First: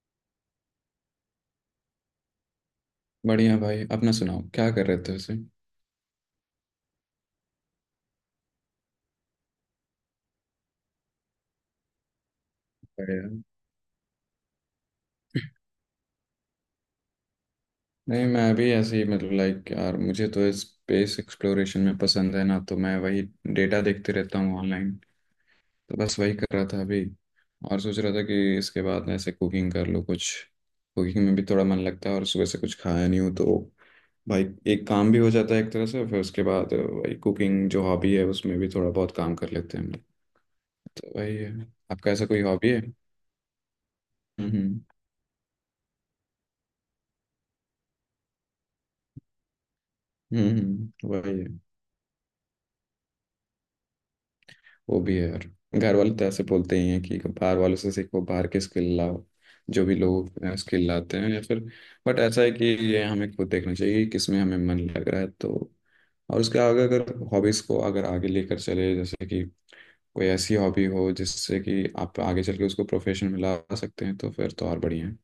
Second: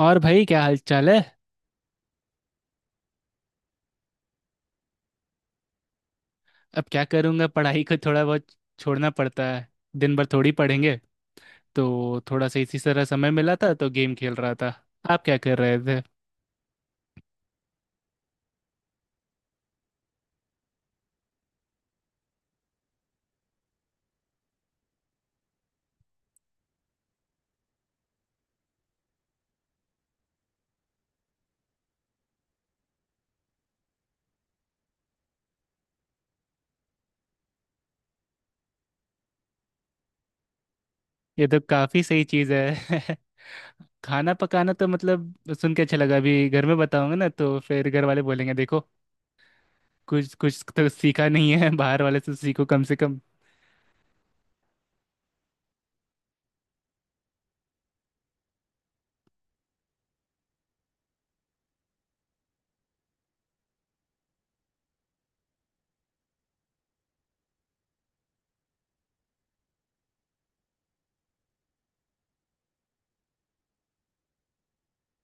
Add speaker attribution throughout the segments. Speaker 1: और भाई क्या हाल चाल है।
Speaker 2: बढ़िया भाई, अपना सुनाओ, क्या कर रहे थे उसे।
Speaker 1: अब क्या करूँगा, पढ़ाई को थोड़ा बहुत छोड़ना पड़ता है। दिन भर थोड़ी पढ़ेंगे, तो थोड़ा सा इसी तरह
Speaker 2: बढ़िया।
Speaker 1: समय मिला था तो गेम खेल रहा था। आप क्या कर रहे थे?
Speaker 2: नहीं, मैं अभी ऐसे ही मतलब लाइक यार, मुझे तो स्पेस एक्सप्लोरेशन में पसंद है ना, तो मैं वही डेटा देखते रहता हूँ ऑनलाइन। तो बस वही कर रहा था अभी। और सोच रहा था कि इसके बाद ऐसे कुकिंग कर लो कुछ। कुकिंग में भी थोड़ा मन लगता है और सुबह से कुछ खाया नहीं हूँ तो भाई एक काम भी हो जाता है एक तरह से। फिर उसके बाद वही कुकिंग जो हॉबी है उसमें भी थोड़ा बहुत काम कर लेते हैं हम लोग। तो वही
Speaker 1: ये
Speaker 2: है।
Speaker 1: तो काफ़ी
Speaker 2: आपका
Speaker 1: सही
Speaker 2: ऐसा कोई
Speaker 1: चीज़
Speaker 2: हॉबी है?
Speaker 1: है। खाना पकाना
Speaker 2: हम्म।
Speaker 1: तो मतलब सुन के अच्छा लगा, अभी घर में बताऊंगा ना तो फिर घर वाले बोलेंगे देखो कुछ
Speaker 2: हम्म
Speaker 1: कुछ तो
Speaker 2: हम्म,
Speaker 1: सीखा
Speaker 2: वही है।
Speaker 1: नहीं है, बाहर वाले से सीखो कम से कम।
Speaker 2: वो भी है यार। घर वाले तो ऐसे बोलते ही हैं कि बाहर वालों से सीखो, बाहर के स्किल लाओ। जो भी लोग स्किल लाते हैं या फिर बट ऐसा है कि ये हमें खुद देखना चाहिए कि किस में हमें मन लग रहा है। तो और उसके आगे अगर हॉबीज़ को अगर आगे लेकर चले जैसे कि कोई ऐसी हॉबी हो जिससे कि आप आगे चल के उसको प्रोफेशन में ला सकते हैं तो फिर तो और बढ़िया है।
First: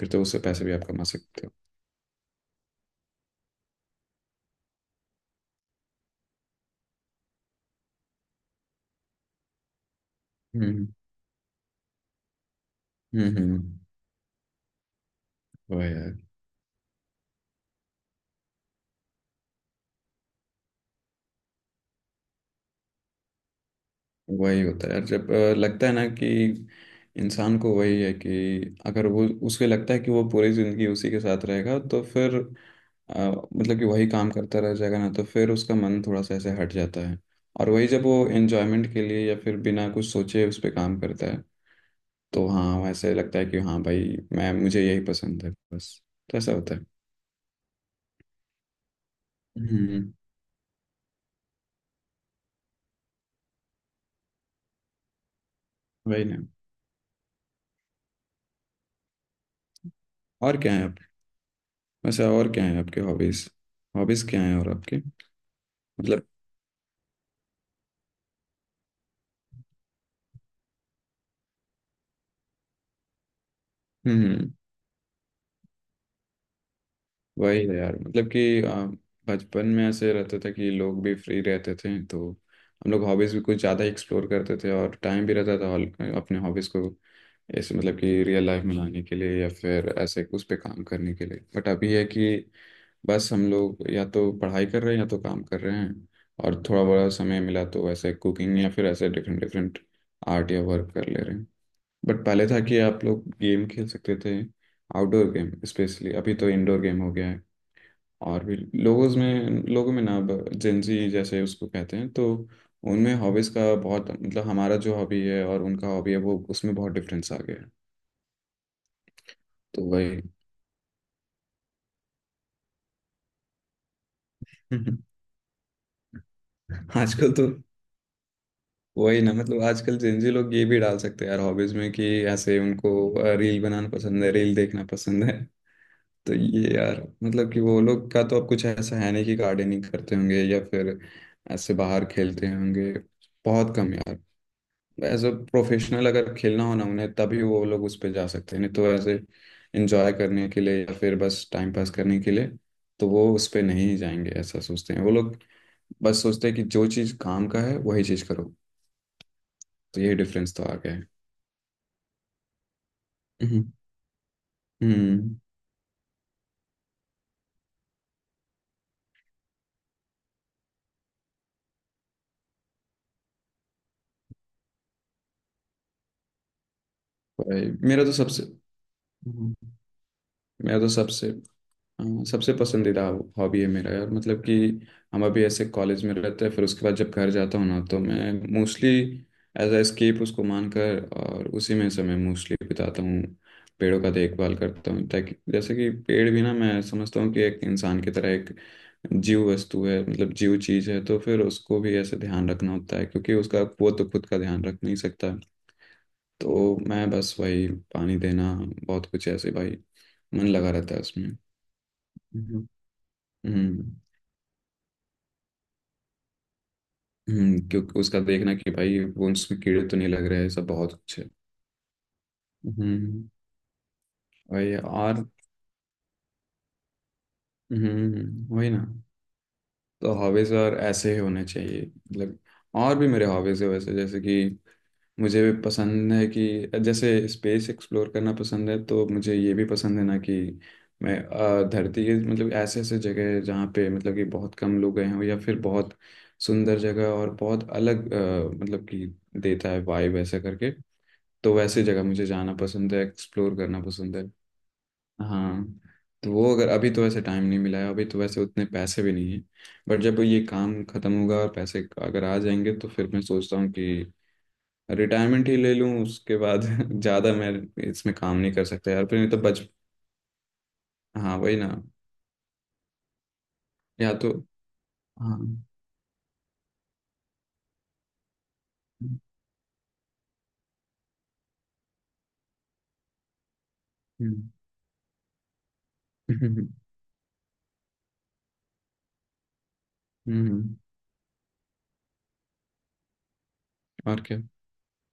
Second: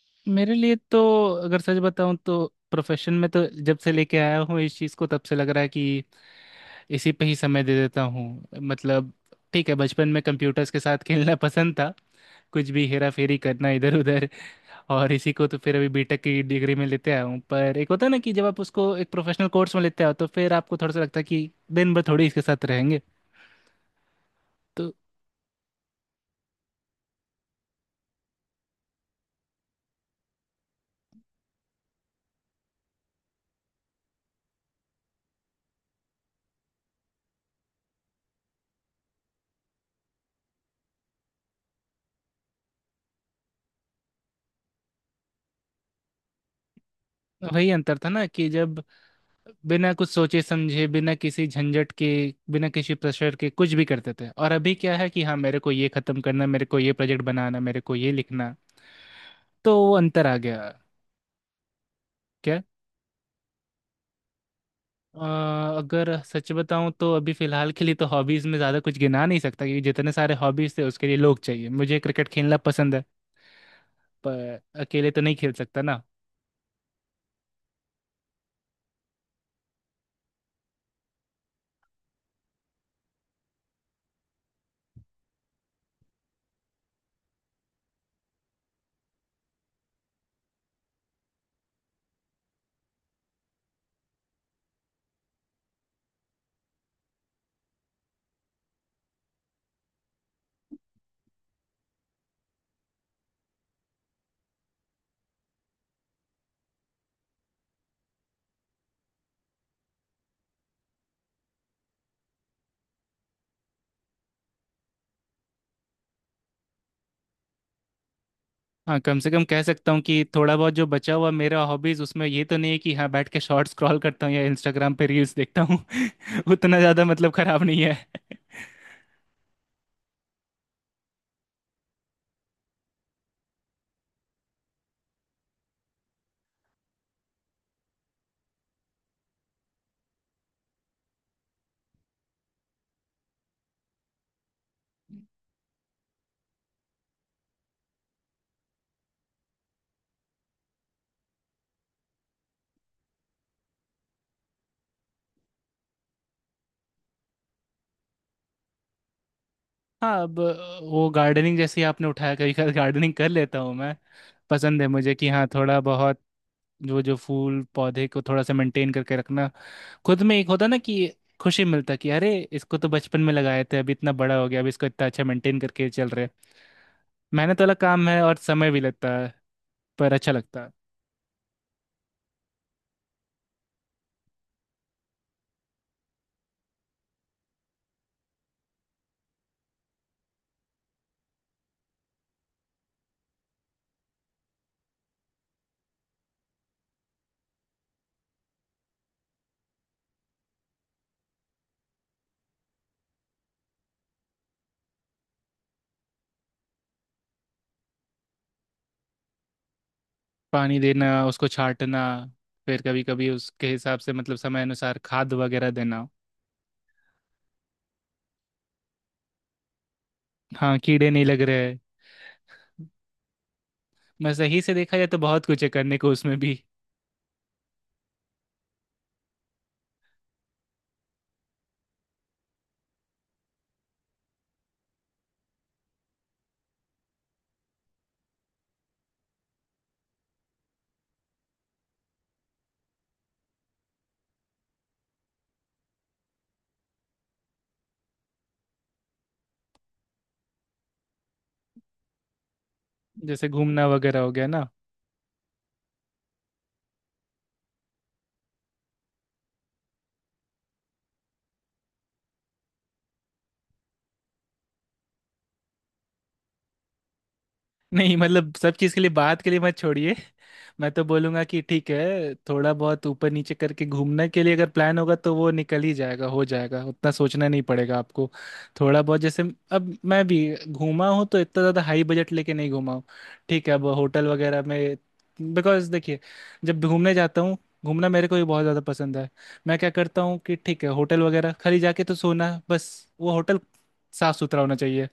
Speaker 2: फिर तो उससे
Speaker 1: मेरे
Speaker 2: पैसे भी
Speaker 1: लिए
Speaker 2: आप
Speaker 1: तो,
Speaker 2: कमा सकते हो।
Speaker 1: अगर सच बताऊं तो, प्रोफेशन में तो जब से लेके आया हूँ इस चीज़ को तब से लग रहा है कि इसी पे ही समय दे देता हूँ। मतलब ठीक है, बचपन में कंप्यूटर्स के
Speaker 2: हम्म
Speaker 1: साथ खेलना पसंद था, कुछ भी हेरा
Speaker 2: हम्म
Speaker 1: फेरी करना
Speaker 2: हम्म
Speaker 1: इधर उधर। और इसी को तो फिर
Speaker 2: वही
Speaker 1: अभी
Speaker 2: है।
Speaker 1: बीटेक की डिग्री में लेते आया हूँ, पर एक होता है ना कि जब आप उसको एक प्रोफेशनल कोर्स में लेते आओ तो फिर आपको थोड़ा सा लगता है कि दिन भर थोड़ी इसके साथ रहेंगे।
Speaker 2: वही होता
Speaker 1: तो
Speaker 2: है यार। जब लगता है ना कि इंसान को वही है कि अगर वो उसे लगता है कि वो पूरी जिंदगी उसी के साथ रहेगा तो फिर अ, मतलब कि वही काम करता रह जाएगा ना तो फिर उसका मन थोड़ा सा ऐसे हट जाता है। और वही जब वो एन्जॉयमेंट के लिए या फिर बिना कुछ सोचे उस पर काम करता है तो हाँ वैसे लगता है कि हाँ भाई मैं मुझे यही पसंद है बस। तो ऐसा होता है।
Speaker 1: वही अंतर था ना कि जब बिना कुछ
Speaker 2: हम्म,
Speaker 1: सोचे समझे, बिना किसी झंझट के, बिना किसी प्रेशर के कुछ भी करते थे, और अभी क्या है कि हाँ मेरे को ये खत्म
Speaker 2: वही ना।
Speaker 1: करना, मेरे को ये प्रोजेक्ट बनाना, मेरे को ये लिखना, तो वो अंतर आ
Speaker 2: और
Speaker 1: गया।
Speaker 2: क्या है आप, वैसे और क्या है आपके हॉबीज, हॉबीज क्या है और आपके?
Speaker 1: अ, अगर
Speaker 2: मतलब।
Speaker 1: सच बताऊं तो अभी फिलहाल के लिए तो हॉबीज में ज़्यादा कुछ गिना नहीं सकता, क्योंकि जितने सारे हॉबीज थे उसके लिए लोग चाहिए। मुझे क्रिकेट खेलना पसंद है,
Speaker 2: हम्म।
Speaker 1: पर अकेले तो नहीं खेल सकता ना।
Speaker 2: वही है यार। मतलब कि बचपन में ऐसे रहता था कि लोग भी फ्री रहते थे तो हम लोग हॉबीज़ भी कुछ ज़्यादा एक्सप्लोर करते थे और टाइम भी रहता था अपने हॉबीज़ को ऐसे मतलब कि रियल लाइफ में लाने के लिए या फिर ऐसे उस पे काम करने के लिए। बट अभी है कि बस हम लोग या तो पढ़ाई कर रहे हैं या तो काम कर रहे हैं। और थोड़ा बड़ा समय मिला तो ऐसे कुकिंग या फिर ऐसे डिफरेंट डिफरेंट आर्ट या वर्क कर ले रहे हैं। बट पहले था कि आप लोग गेम खेल सकते थे, आउटडोर गेम स्पेशली। अभी तो इंडोर गेम हो गया है। और भी लोगों में ना अब जेंजी जैसे उसको कहते हैं, तो उनमें हॉबीज़ का बहुत मतलब हमारा जो हॉबी है और उनका हॉबी है वो उसमें बहुत डिफरेंस आ गया है।
Speaker 1: हाँ, कम से कम कह
Speaker 2: तो
Speaker 1: सकता हूँ
Speaker 2: वही।
Speaker 1: कि थोड़ा बहुत जो बचा हुआ मेरा हॉबीज उसमें ये तो नहीं है कि हाँ बैठ के शॉर्ट स्क्रॉल करता हूँ या इंस्टाग्राम पे रील्स देखता हूँ। उतना ज़्यादा मतलब
Speaker 2: आजकल तो
Speaker 1: खराब नहीं है।
Speaker 2: वही ना। मतलब आजकल जेंजी लोग ये भी डाल सकते हैं यार हॉबीज़ में कि ऐसे उनको रील बनाना पसंद है, रील देखना पसंद है। तो ये यार मतलब कि वो लोग का तो अब कुछ ऐसा है नहीं कि गार्डनिंग करते होंगे या फिर ऐसे बाहर खेलते होंगे। बहुत कम यार। एज अ प्रोफेशनल अगर खेलना हो ना उन्हें तभी वो लोग उस पे जा सकते हैं। नहीं तो ऐसे एंजॉय करने के लिए या फिर बस टाइम पास करने के लिए तो वो उस पे नहीं जाएंगे, ऐसा सोचते हैं वो लोग। बस सोचते हैं कि जो चीज़ काम का है वही चीज़ करो। तो यही
Speaker 1: हाँ अब,
Speaker 2: डिफरेंस तो आ गया है।
Speaker 1: वो गार्डनिंग जैसे ही आपने उठाया, कभी कभी गार्डनिंग कर लेता
Speaker 2: हम्म
Speaker 1: हूँ मैं। पसंद है मुझे कि
Speaker 2: हम्म,
Speaker 1: हाँ थोड़ा बहुत, जो जो फूल पौधे को थोड़ा सा मेंटेन करके रखना, खुद में एक होता ना कि खुशी मिलता कि अरे इसको तो बचपन में लगाए थे, अभी इतना बड़ा हो गया, अब इसको इतना अच्छा मेंटेन करके चल रहे हैं। मेहनत
Speaker 2: भाई
Speaker 1: वाला
Speaker 2: मेरा
Speaker 1: काम
Speaker 2: तो
Speaker 1: है और
Speaker 2: सबसे,
Speaker 1: समय भी लगता है,
Speaker 2: हम्म,
Speaker 1: पर अच्छा लगता है।
Speaker 2: मेरा तो सबसे हाँ, सबसे पसंदीदा हॉबी है मेरा यार। मतलब कि हम अभी ऐसे कॉलेज में रहते हैं, फिर उसके बाद जब घर जाता हूँ ना तो मैं मोस्टली एज अ एस्केप उसको मानकर और उसी में समय मोस्टली बिताता हूँ। पेड़ों का देखभाल करता हूँ, ताकि जैसे कि पेड़ भी ना मैं समझता हूँ कि एक इंसान की तरह एक जीव वस्तु है, मतलब जीव चीज है, तो फिर उसको भी ऐसे ध्यान रखना होता है क्योंकि उसका वो तो खुद का ध्यान रख नहीं सकता। तो मैं बस वही पानी देना, बहुत कुछ ऐसे भाई, मन लगा
Speaker 1: पानी
Speaker 2: रहता है
Speaker 1: देना,
Speaker 2: उसमें।
Speaker 1: उसको छाटना, फिर कभी कभी उसके
Speaker 2: हम्म
Speaker 1: हिसाब से मतलब समय अनुसार खाद वगैरह देना।
Speaker 2: हम्म, क्योंकि उसका देखना कि भाई वो उसमें कीड़े तो नहीं लग रहे हैं, सब
Speaker 1: हाँ,
Speaker 2: बहुत
Speaker 1: कीड़े
Speaker 2: कुछ
Speaker 1: नहीं
Speaker 2: है।
Speaker 1: लग रहे।
Speaker 2: हम्म,
Speaker 1: मैं सही से
Speaker 2: वही।
Speaker 1: देखा जाए तो
Speaker 2: और
Speaker 1: बहुत कुछ है करने को उसमें भी।
Speaker 2: हम्म, वही ना। तो हॉबीज और ऐसे ही होने चाहिए मतलब। और भी मेरे हॉबीज है वैसे, जैसे कि मुझे भी पसंद है कि जैसे स्पेस एक्सप्लोर करना पसंद है, तो मुझे ये भी पसंद है ना कि मैं धरती के मतलब ऐसे ऐसे जगह है जहाँ पे मतलब कि बहुत कम लोग गए हों या फिर बहुत सुंदर जगह और बहुत अलग मतलब कि देता है वाइब ऐसा करके। तो वैसे जगह मुझे जाना पसंद है,
Speaker 1: जैसे
Speaker 2: एक्सप्लोर करना
Speaker 1: घूमना
Speaker 2: पसंद
Speaker 1: वगैरह
Speaker 2: है।
Speaker 1: हो गया ना।
Speaker 2: हाँ। तो वो अगर अभी तो वैसे टाइम नहीं मिला है, अभी तो वैसे उतने पैसे भी नहीं है। बट जब ये काम खत्म होगा और पैसे अगर आ जाएंगे तो फिर मैं सोचता हूँ कि रिटायरमेंट ही ले लूँ उसके बाद। ज़्यादा मैं इसमें
Speaker 1: नहीं
Speaker 2: काम
Speaker 1: मतलब
Speaker 2: नहीं कर
Speaker 1: सब
Speaker 2: सकता
Speaker 1: चीज़ के
Speaker 2: यार
Speaker 1: लिए
Speaker 2: फिर, नहीं तो
Speaker 1: बात के लिए
Speaker 2: बच।
Speaker 1: मत छोड़िए। मैं तो
Speaker 2: हाँ,
Speaker 1: बोलूंगा
Speaker 2: वही
Speaker 1: कि
Speaker 2: ना।
Speaker 1: ठीक है, थोड़ा बहुत ऊपर नीचे करके
Speaker 2: या
Speaker 1: घूमने
Speaker 2: तो
Speaker 1: के लिए अगर प्लान होगा
Speaker 2: हाँ।
Speaker 1: तो वो
Speaker 2: हम्म।
Speaker 1: निकल ही जाएगा, हो जाएगा, उतना सोचना नहीं पड़ेगा आपको। थोड़ा बहुत जैसे, अब मैं भी घूमा हूँ तो इतना ज़्यादा हाई बजट लेके नहीं घूमा हूँ। ठीक है, अब होटल वगैरह में, बिकॉज देखिए,
Speaker 2: हम्म,
Speaker 1: जब घूमने जाता हूँ, घूमना मेरे को भी बहुत ज़्यादा पसंद है। मैं क्या करता हूँ
Speaker 2: हम्म,
Speaker 1: कि
Speaker 2: हम्म,
Speaker 1: ठीक है होटल वगैरह खाली जाके तो सोना बस। वो होटल
Speaker 2: और
Speaker 1: साफ
Speaker 2: क्या।
Speaker 1: सुथरा होना चाहिए,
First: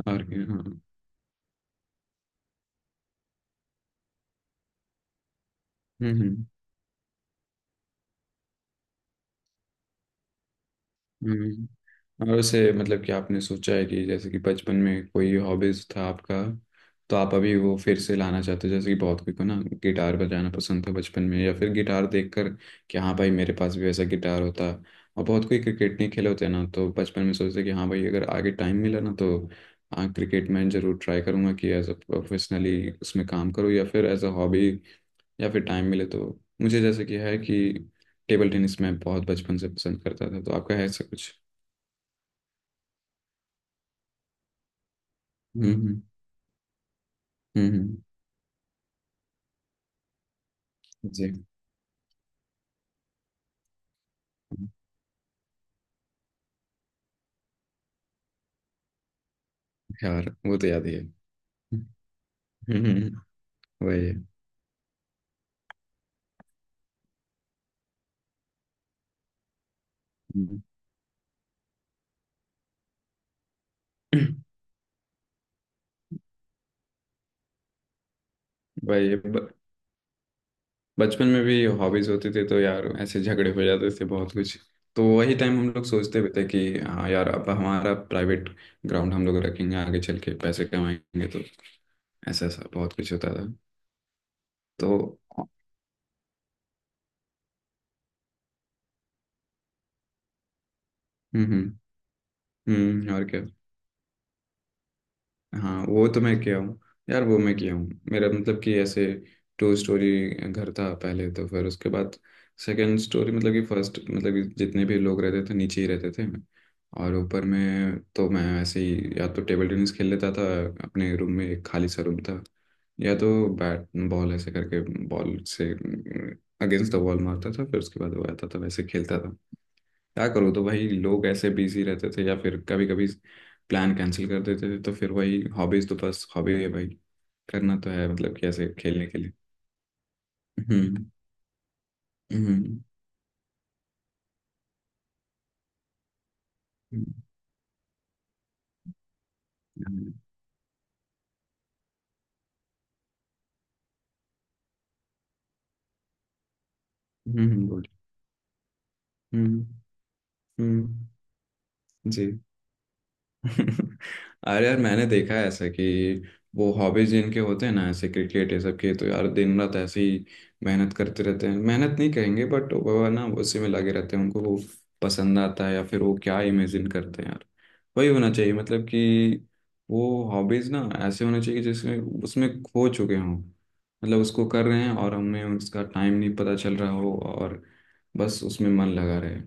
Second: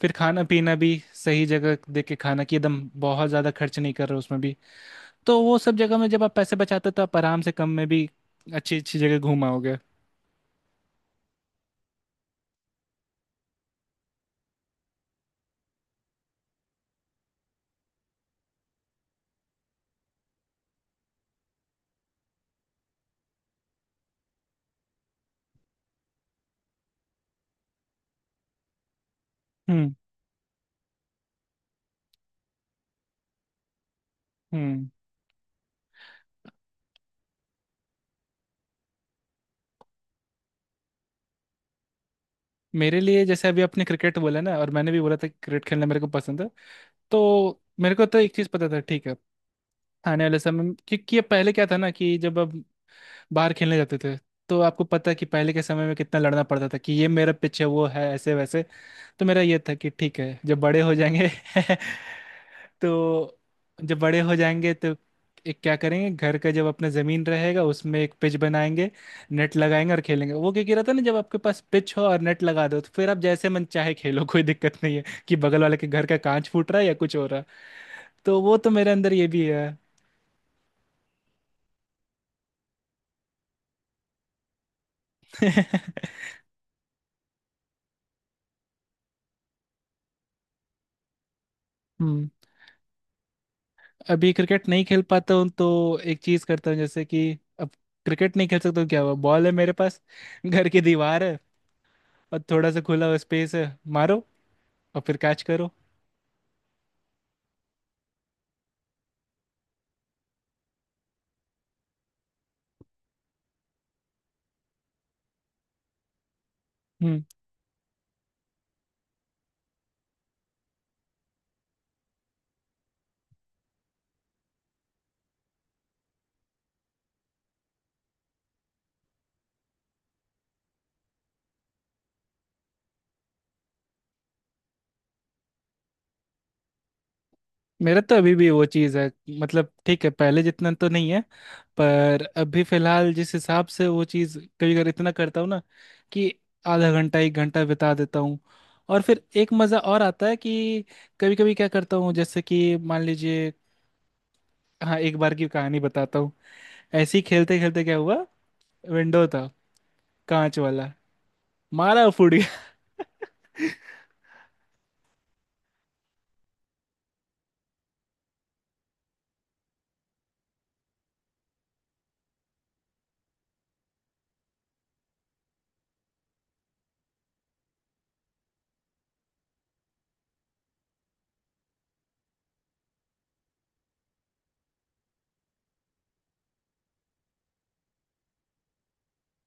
Speaker 1: फिर
Speaker 2: और क्या?
Speaker 1: खाना पीना
Speaker 2: हाँ।
Speaker 1: भी सही जगह देख के खाना कि एकदम बहुत ज़्यादा खर्च नहीं कर रहे हो उसमें भी। तो वो सब जगह में जब
Speaker 2: हम्म
Speaker 1: आप
Speaker 2: हम्म
Speaker 1: पैसे बचाते हो तो आप आराम से कम में भी अच्छी अच्छी जगह घूम आओगे।
Speaker 2: हम्म। और वैसे मतलब कि आपने सोचा है कि जैसे कि बचपन में कोई हॉबीज था आपका तो आप अभी वो फिर से लाना चाहते हो? जैसे कि बहुत कोई को ना गिटार बजाना पसंद था बचपन में या फिर गिटार देखकर कि हाँ भाई मेरे पास भी वैसा गिटार होता। और बहुत कोई क्रिकेट नहीं खेले होते हैं ना, तो बचपन में सोचते कि हाँ भाई अगर आगे टाइम मिला ना तो
Speaker 1: हम्म
Speaker 2: हाँ क्रिकेट में जरूर ट्राई करूँगा कि एज अ प्रोफेशनली उसमें काम करूँ या फिर एज अ हॉबी,
Speaker 1: हम्म
Speaker 2: या फिर टाइम मिले तो। मुझे जैसे कि है कि टेबल टेनिस मैं बहुत बचपन से पसंद करता था, तो आपका है ऐसा कुछ?
Speaker 1: मेरे लिए जैसे अभी आपने क्रिकेट बोला ना, और मैंने भी बोला था कि क्रिकेट खेलना मेरे
Speaker 2: हम्म
Speaker 1: को पसंद है, तो
Speaker 2: हम्म
Speaker 1: मेरे
Speaker 2: हम्म,
Speaker 1: को तो एक चीज़ पता था। ठीक है, आने वाले समय में- क्योंकि ये
Speaker 2: जी।
Speaker 1: पहले क्या था ना कि जब अब बाहर खेलने जाते थे, तो आपको पता है कि पहले के समय में कितना लड़ना पड़ता था कि ये मेरा पिच है वो है ऐसे वैसे। तो मेरा ये था कि ठीक
Speaker 2: यार
Speaker 1: है
Speaker 2: वो
Speaker 1: जब
Speaker 2: तो
Speaker 1: बड़े
Speaker 2: याद
Speaker 1: हो
Speaker 2: ही है।
Speaker 1: जाएंगे।
Speaker 2: हम्म,
Speaker 1: तो जब
Speaker 2: वही है।
Speaker 1: बड़े हो जाएंगे तो एक क्या करेंगे, घर का जब अपना ज़मीन रहेगा उसमें एक पिच बनाएंगे, नेट लगाएंगे और खेलेंगे। वो
Speaker 2: हम्म,
Speaker 1: क्या कह रहा था ना, जब आपके पास पिच हो और नेट लगा दो तो फिर आप जैसे मन चाहे खेलो, कोई दिक्कत नहीं है कि बगल वाले के घर का कांच फूट रहा है या कुछ हो रहा है। तो वो तो मेरे
Speaker 2: वही
Speaker 1: अंदर
Speaker 2: है।
Speaker 1: ये भी है।
Speaker 2: बचपन में भी हॉबीज होती थी तो यार ऐसे झगड़े हो जाते थे बहुत कुछ। तो वही
Speaker 1: हम्म
Speaker 2: टाइम हम लोग सोचते भी थे कि हाँ यार अब हमारा प्राइवेट ग्राउंड हम लोग रखेंगे आगे चल के, पैसे कमाएंगे तो ऐसा ऐसा बहुत कुछ होता था।
Speaker 1: अभी क्रिकेट नहीं खेल
Speaker 2: तो
Speaker 1: पाता हूँ तो एक चीज करता हूँ जैसे कि अब क्रिकेट नहीं खेल सकता हूँ, क्या हुआ, बॉल है मेरे पास घर की दीवार है
Speaker 2: हम्म,
Speaker 1: और थोड़ा सा खुला हुआ
Speaker 2: और क्या।
Speaker 1: स्पेस है। मारो और फिर कैच करो।
Speaker 2: हाँ वो तो मैं किया हूँ। यार वो मैं किया हूँ, मेरा मतलब कि ऐसे टू स्टोरी घर था पहले, तो फिर उसके बाद सेकंड स्टोरी मतलब कि फर्स्ट मतलब कि जितने भी लोग रहते थे नीचे ही रहते थे। और
Speaker 1: हम्म
Speaker 2: ऊपर में तो मैं ऐसे ही या तो टेबल टेनिस खेल लेता था अपने रूम में, एक खाली सा रूम था, या तो बैट बॉल ऐसे करके बॉल से अगेंस्ट द वॉल मारता था, फिर उसके बाद वो आता था वैसे खेलता था। क्या करो, तो भाई लोग ऐसे बिजी रहते थे या फिर कभी कभी प्लान कैंसिल कर देते थे, तो फिर वही हॉबीज तो बस हॉबी है भाई, करना तो
Speaker 1: मेरा
Speaker 2: है
Speaker 1: तो अभी
Speaker 2: मतलब कि
Speaker 1: भी वो
Speaker 2: ऐसे
Speaker 1: चीज
Speaker 2: खेलने
Speaker 1: है,
Speaker 2: के लिए।
Speaker 1: मतलब ठीक है पहले जितना तो
Speaker 2: हम्म,
Speaker 1: नहीं है, पर अभी
Speaker 2: हम्म,
Speaker 1: फिलहाल जिस हिसाब से वो चीज कभी कभी इतना करता हूँ ना कि आधा घंटा 1 घंटा बिता देता हूँ, और फिर एक मजा और
Speaker 2: हम्म,
Speaker 1: आता है कि कभी कभी क्या करता हूँ जैसे कि मान लीजिए, हाँ एक बार की कहानी बताता हूँ। ऐसे ही खेलते खेलते
Speaker 2: बोल।
Speaker 1: क्या हुआ, विंडो था
Speaker 2: हम्म,
Speaker 1: कांच वाला,
Speaker 2: हम्म,
Speaker 1: मारा और फूट
Speaker 2: जी।
Speaker 1: गया।
Speaker 2: अरे यार मैंने देखा है ऐसा कि वो हॉबीज जिनके होते हैं ना ऐसे क्रिकेट ये सब के, तो यार दिन रात ऐसे ही मेहनत करते रहते हैं, मेहनत नहीं कहेंगे बट वो ना उसी में लगे रहते हैं, उनको वो पसंद आता है या फिर वो क्या इमेजिन करते हैं वही होना चाहिए। मतलब कि वो हॉबीज ना ऐसे होने चाहिए कि जिसमें उसमें खो चुके हों, मतलब उसको कर रहे हैं और हमें उसका टाइम नहीं पता चल रहा हो और बस उसमें मन लगा रहे।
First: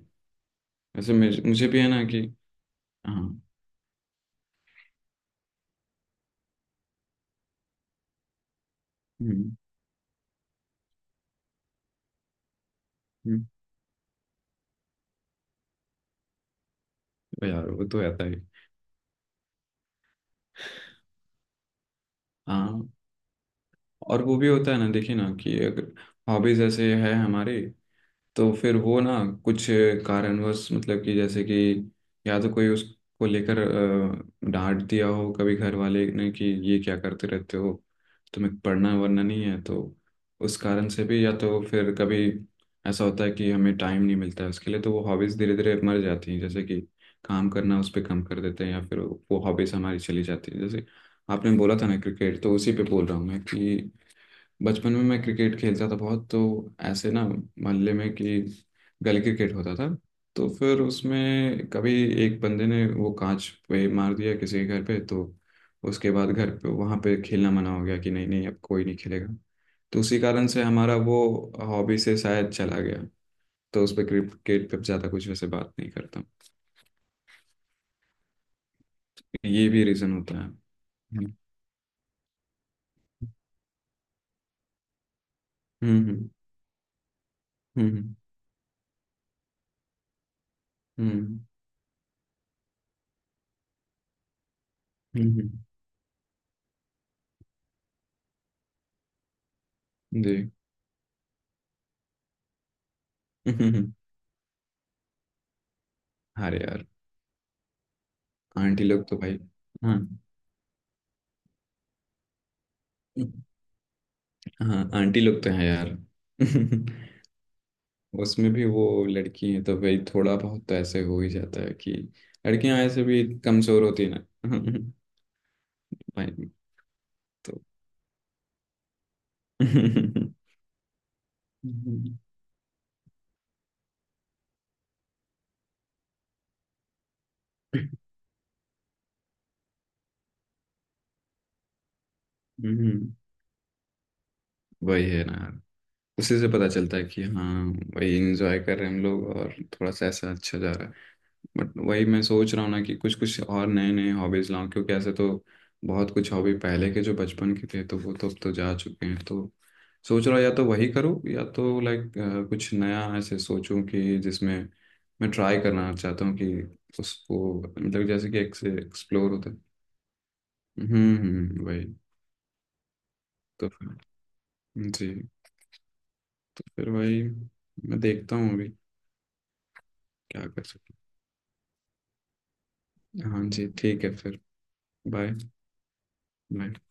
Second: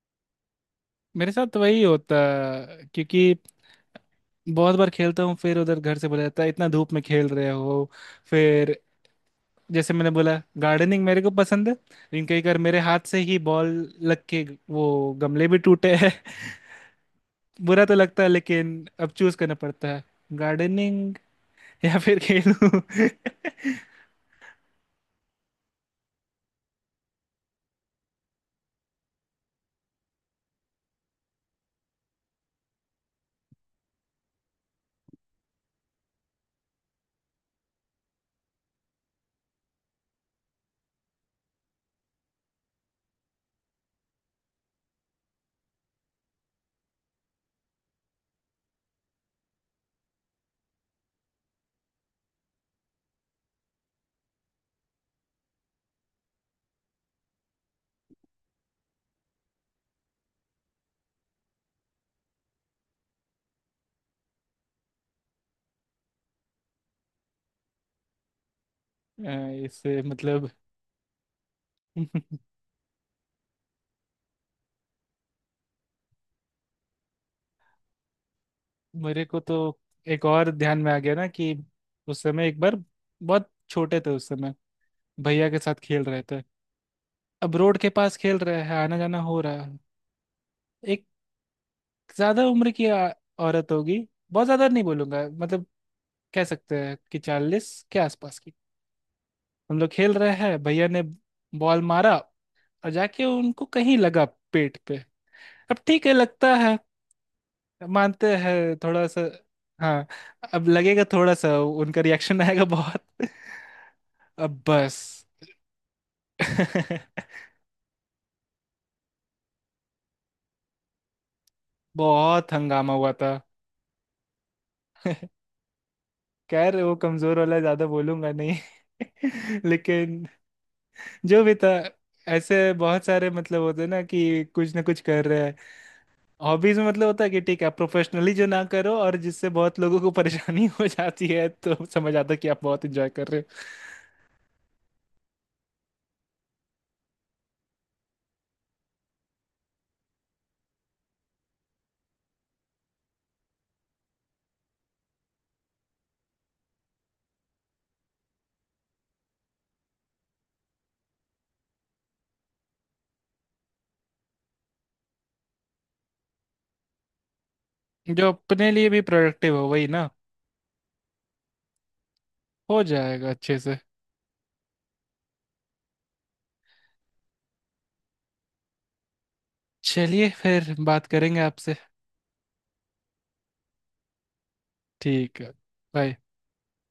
Speaker 2: वैसे
Speaker 1: मेरे
Speaker 2: मुझे
Speaker 1: साथ तो
Speaker 2: मुझे भी
Speaker 1: वही
Speaker 2: है ना
Speaker 1: होता
Speaker 2: कि
Speaker 1: है,
Speaker 2: हाँ।
Speaker 1: क्योंकि बहुत बार खेलता हूँ, फिर उधर घर से बोला जाता है इतना धूप में खेल रहे हो। फिर
Speaker 2: हम्म,
Speaker 1: जैसे मैंने बोला, गार्डनिंग मेरे को पसंद है लेकिन कई बार मेरे हाथ से ही
Speaker 2: हम्म,
Speaker 1: बॉल लग के वो गमले भी टूटे हैं।
Speaker 2: वो यार वो
Speaker 1: बुरा तो
Speaker 2: तो
Speaker 1: लगता
Speaker 2: आता
Speaker 1: है,
Speaker 2: ही।
Speaker 1: लेकिन अब चूज करना पड़ता है, गार्डनिंग या फिर खेलूं।
Speaker 2: हाँ। और वो भी होता है ना, देखिए ना, कि अगर हॉबीज ऐसे है हमारे तो फिर वो ना कुछ कारणवश मतलब कि जैसे कि या तो कोई उसको लेकर डांट दिया हो कभी घर वाले ने कि ये क्या करते रहते हो, तुम्हें पढ़ना वरना नहीं है, तो उस कारण से भी या तो फिर कभी ऐसा होता है कि हमें टाइम नहीं मिलता है उसके लिए, तो वो हॉबीज़ धीरे धीरे मर जाती हैं। जैसे कि काम करना उस पर कम कर देते हैं या फिर वो हॉबीज़ हमारी चली जाती है। जैसे आपने बोला था ना क्रिकेट, तो उसी पे बोल रहा हूँ मैं कि बचपन में मैं क्रिकेट खेलता था बहुत, तो ऐसे ना मोहल्ले में कि गली क्रिकेट होता था, तो फिर उसमें कभी एक बंदे ने वो कांच पे मार दिया किसी के घर पे, तो उसके बाद घर पे वहाँ पे खेलना मना हो गया कि नहीं नहीं अब कोई नहीं खेलेगा। तो
Speaker 1: इससे
Speaker 2: उसी कारण
Speaker 1: मतलब।
Speaker 2: से हमारा वो हॉबी से शायद चला गया। तो उस पर क्रिकेट पे ज़्यादा कुछ वैसे बात नहीं करता।
Speaker 1: मेरे को
Speaker 2: ये
Speaker 1: तो
Speaker 2: भी रीज़न
Speaker 1: एक
Speaker 2: होता है।
Speaker 1: और ध्यान में आ गया ना
Speaker 2: हम्म
Speaker 1: कि उस समय एक बार, बहुत छोटे थे उस समय, भैया के साथ खेल रहे
Speaker 2: हम्म
Speaker 1: थे। अब रोड के
Speaker 2: हम्म
Speaker 1: पास खेल रहे हैं, आना जाना हो रहा है। एक
Speaker 2: हम्म
Speaker 1: ज्यादा उम्र की औरत होगी, बहुत ज्यादा नहीं बोलूंगा
Speaker 2: हम्म,
Speaker 1: मतलब, कह सकते हैं कि 40 के आसपास की। हम लोग खेल रहे
Speaker 2: जी।
Speaker 1: हैं, भैया ने बॉल मारा और जाके उनको कहीं लगा, पेट पे। अब ठीक है लगता
Speaker 2: अरे
Speaker 1: है,
Speaker 2: यार,
Speaker 1: मानते हैं
Speaker 2: आंटी
Speaker 1: थोड़ा
Speaker 2: लोग तो
Speaker 1: सा।
Speaker 2: भाई। हाँ।
Speaker 1: हाँ अब लगेगा थोड़ा सा, उनका रिएक्शन आएगा बहुत। अब
Speaker 2: हाँ
Speaker 1: बस।
Speaker 2: आंटी लोग तो हैं यार। उसमें भी वो लड़की हैं तो भाई थोड़ा बहुत तो ऐसे हो ही जाता है कि
Speaker 1: बहुत
Speaker 2: लड़कियां
Speaker 1: हंगामा
Speaker 2: ऐसे
Speaker 1: हुआ
Speaker 2: भी
Speaker 1: था।
Speaker 2: कमजोर होती है ना। भाई।
Speaker 1: खैर वो कमजोर वाला
Speaker 2: तो
Speaker 1: ज्यादा बोलूंगा नहीं। लेकिन जो भी था,
Speaker 2: हम्म,
Speaker 1: ऐसे बहुत सारे मतलब होते हैं ना कि कुछ ना कुछ कर रहे हैं। हॉबीज में मतलब होता है कि ठीक है आप प्रोफेशनली जो ना करो, और जिससे बहुत लोगों को परेशानी हो जाती है, तो समझ आता है कि आप बहुत इंजॉय कर रहे हो।
Speaker 2: वही है ना यार, उसी से पता चलता है कि हाँ भाई इंजॉय कर रहे हैं हम लोग और थोड़ा सा ऐसा अच्छा जा रहा है। बट वही मैं सोच रहा हूँ ना कि कुछ कुछ और नए नए हॉबीज लाऊं, क्योंकि ऐसे तो बहुत कुछ हॉबी पहले के जो बचपन के थे तो वो तो अब तो जा चुके हैं, तो सोच रहा हूँ या तो वही करूँ या तो लाइक कुछ नया ऐसे सोचूं कि जिसमें मैं ट्राई करना चाहता हूँ कि उसको मतलब जैसे
Speaker 1: जो
Speaker 2: कि एक
Speaker 1: अपने
Speaker 2: से
Speaker 1: लिए भी
Speaker 2: एक्सप्लोर होता है।
Speaker 1: प्रोडक्टिव हो वही ना।
Speaker 2: हम्म, वही।
Speaker 1: हो जाएगा अच्छे
Speaker 2: तो
Speaker 1: से।
Speaker 2: फिर जी, तो फिर वही मैं देखता हूँ अभी
Speaker 1: चलिए
Speaker 2: क्या कर
Speaker 1: फिर
Speaker 2: सकता
Speaker 1: बात करेंगे आपसे।
Speaker 2: हूँ। हाँ जी ठीक है फिर। बाय।
Speaker 1: ठीक है। बाय।
Speaker 2: बाय।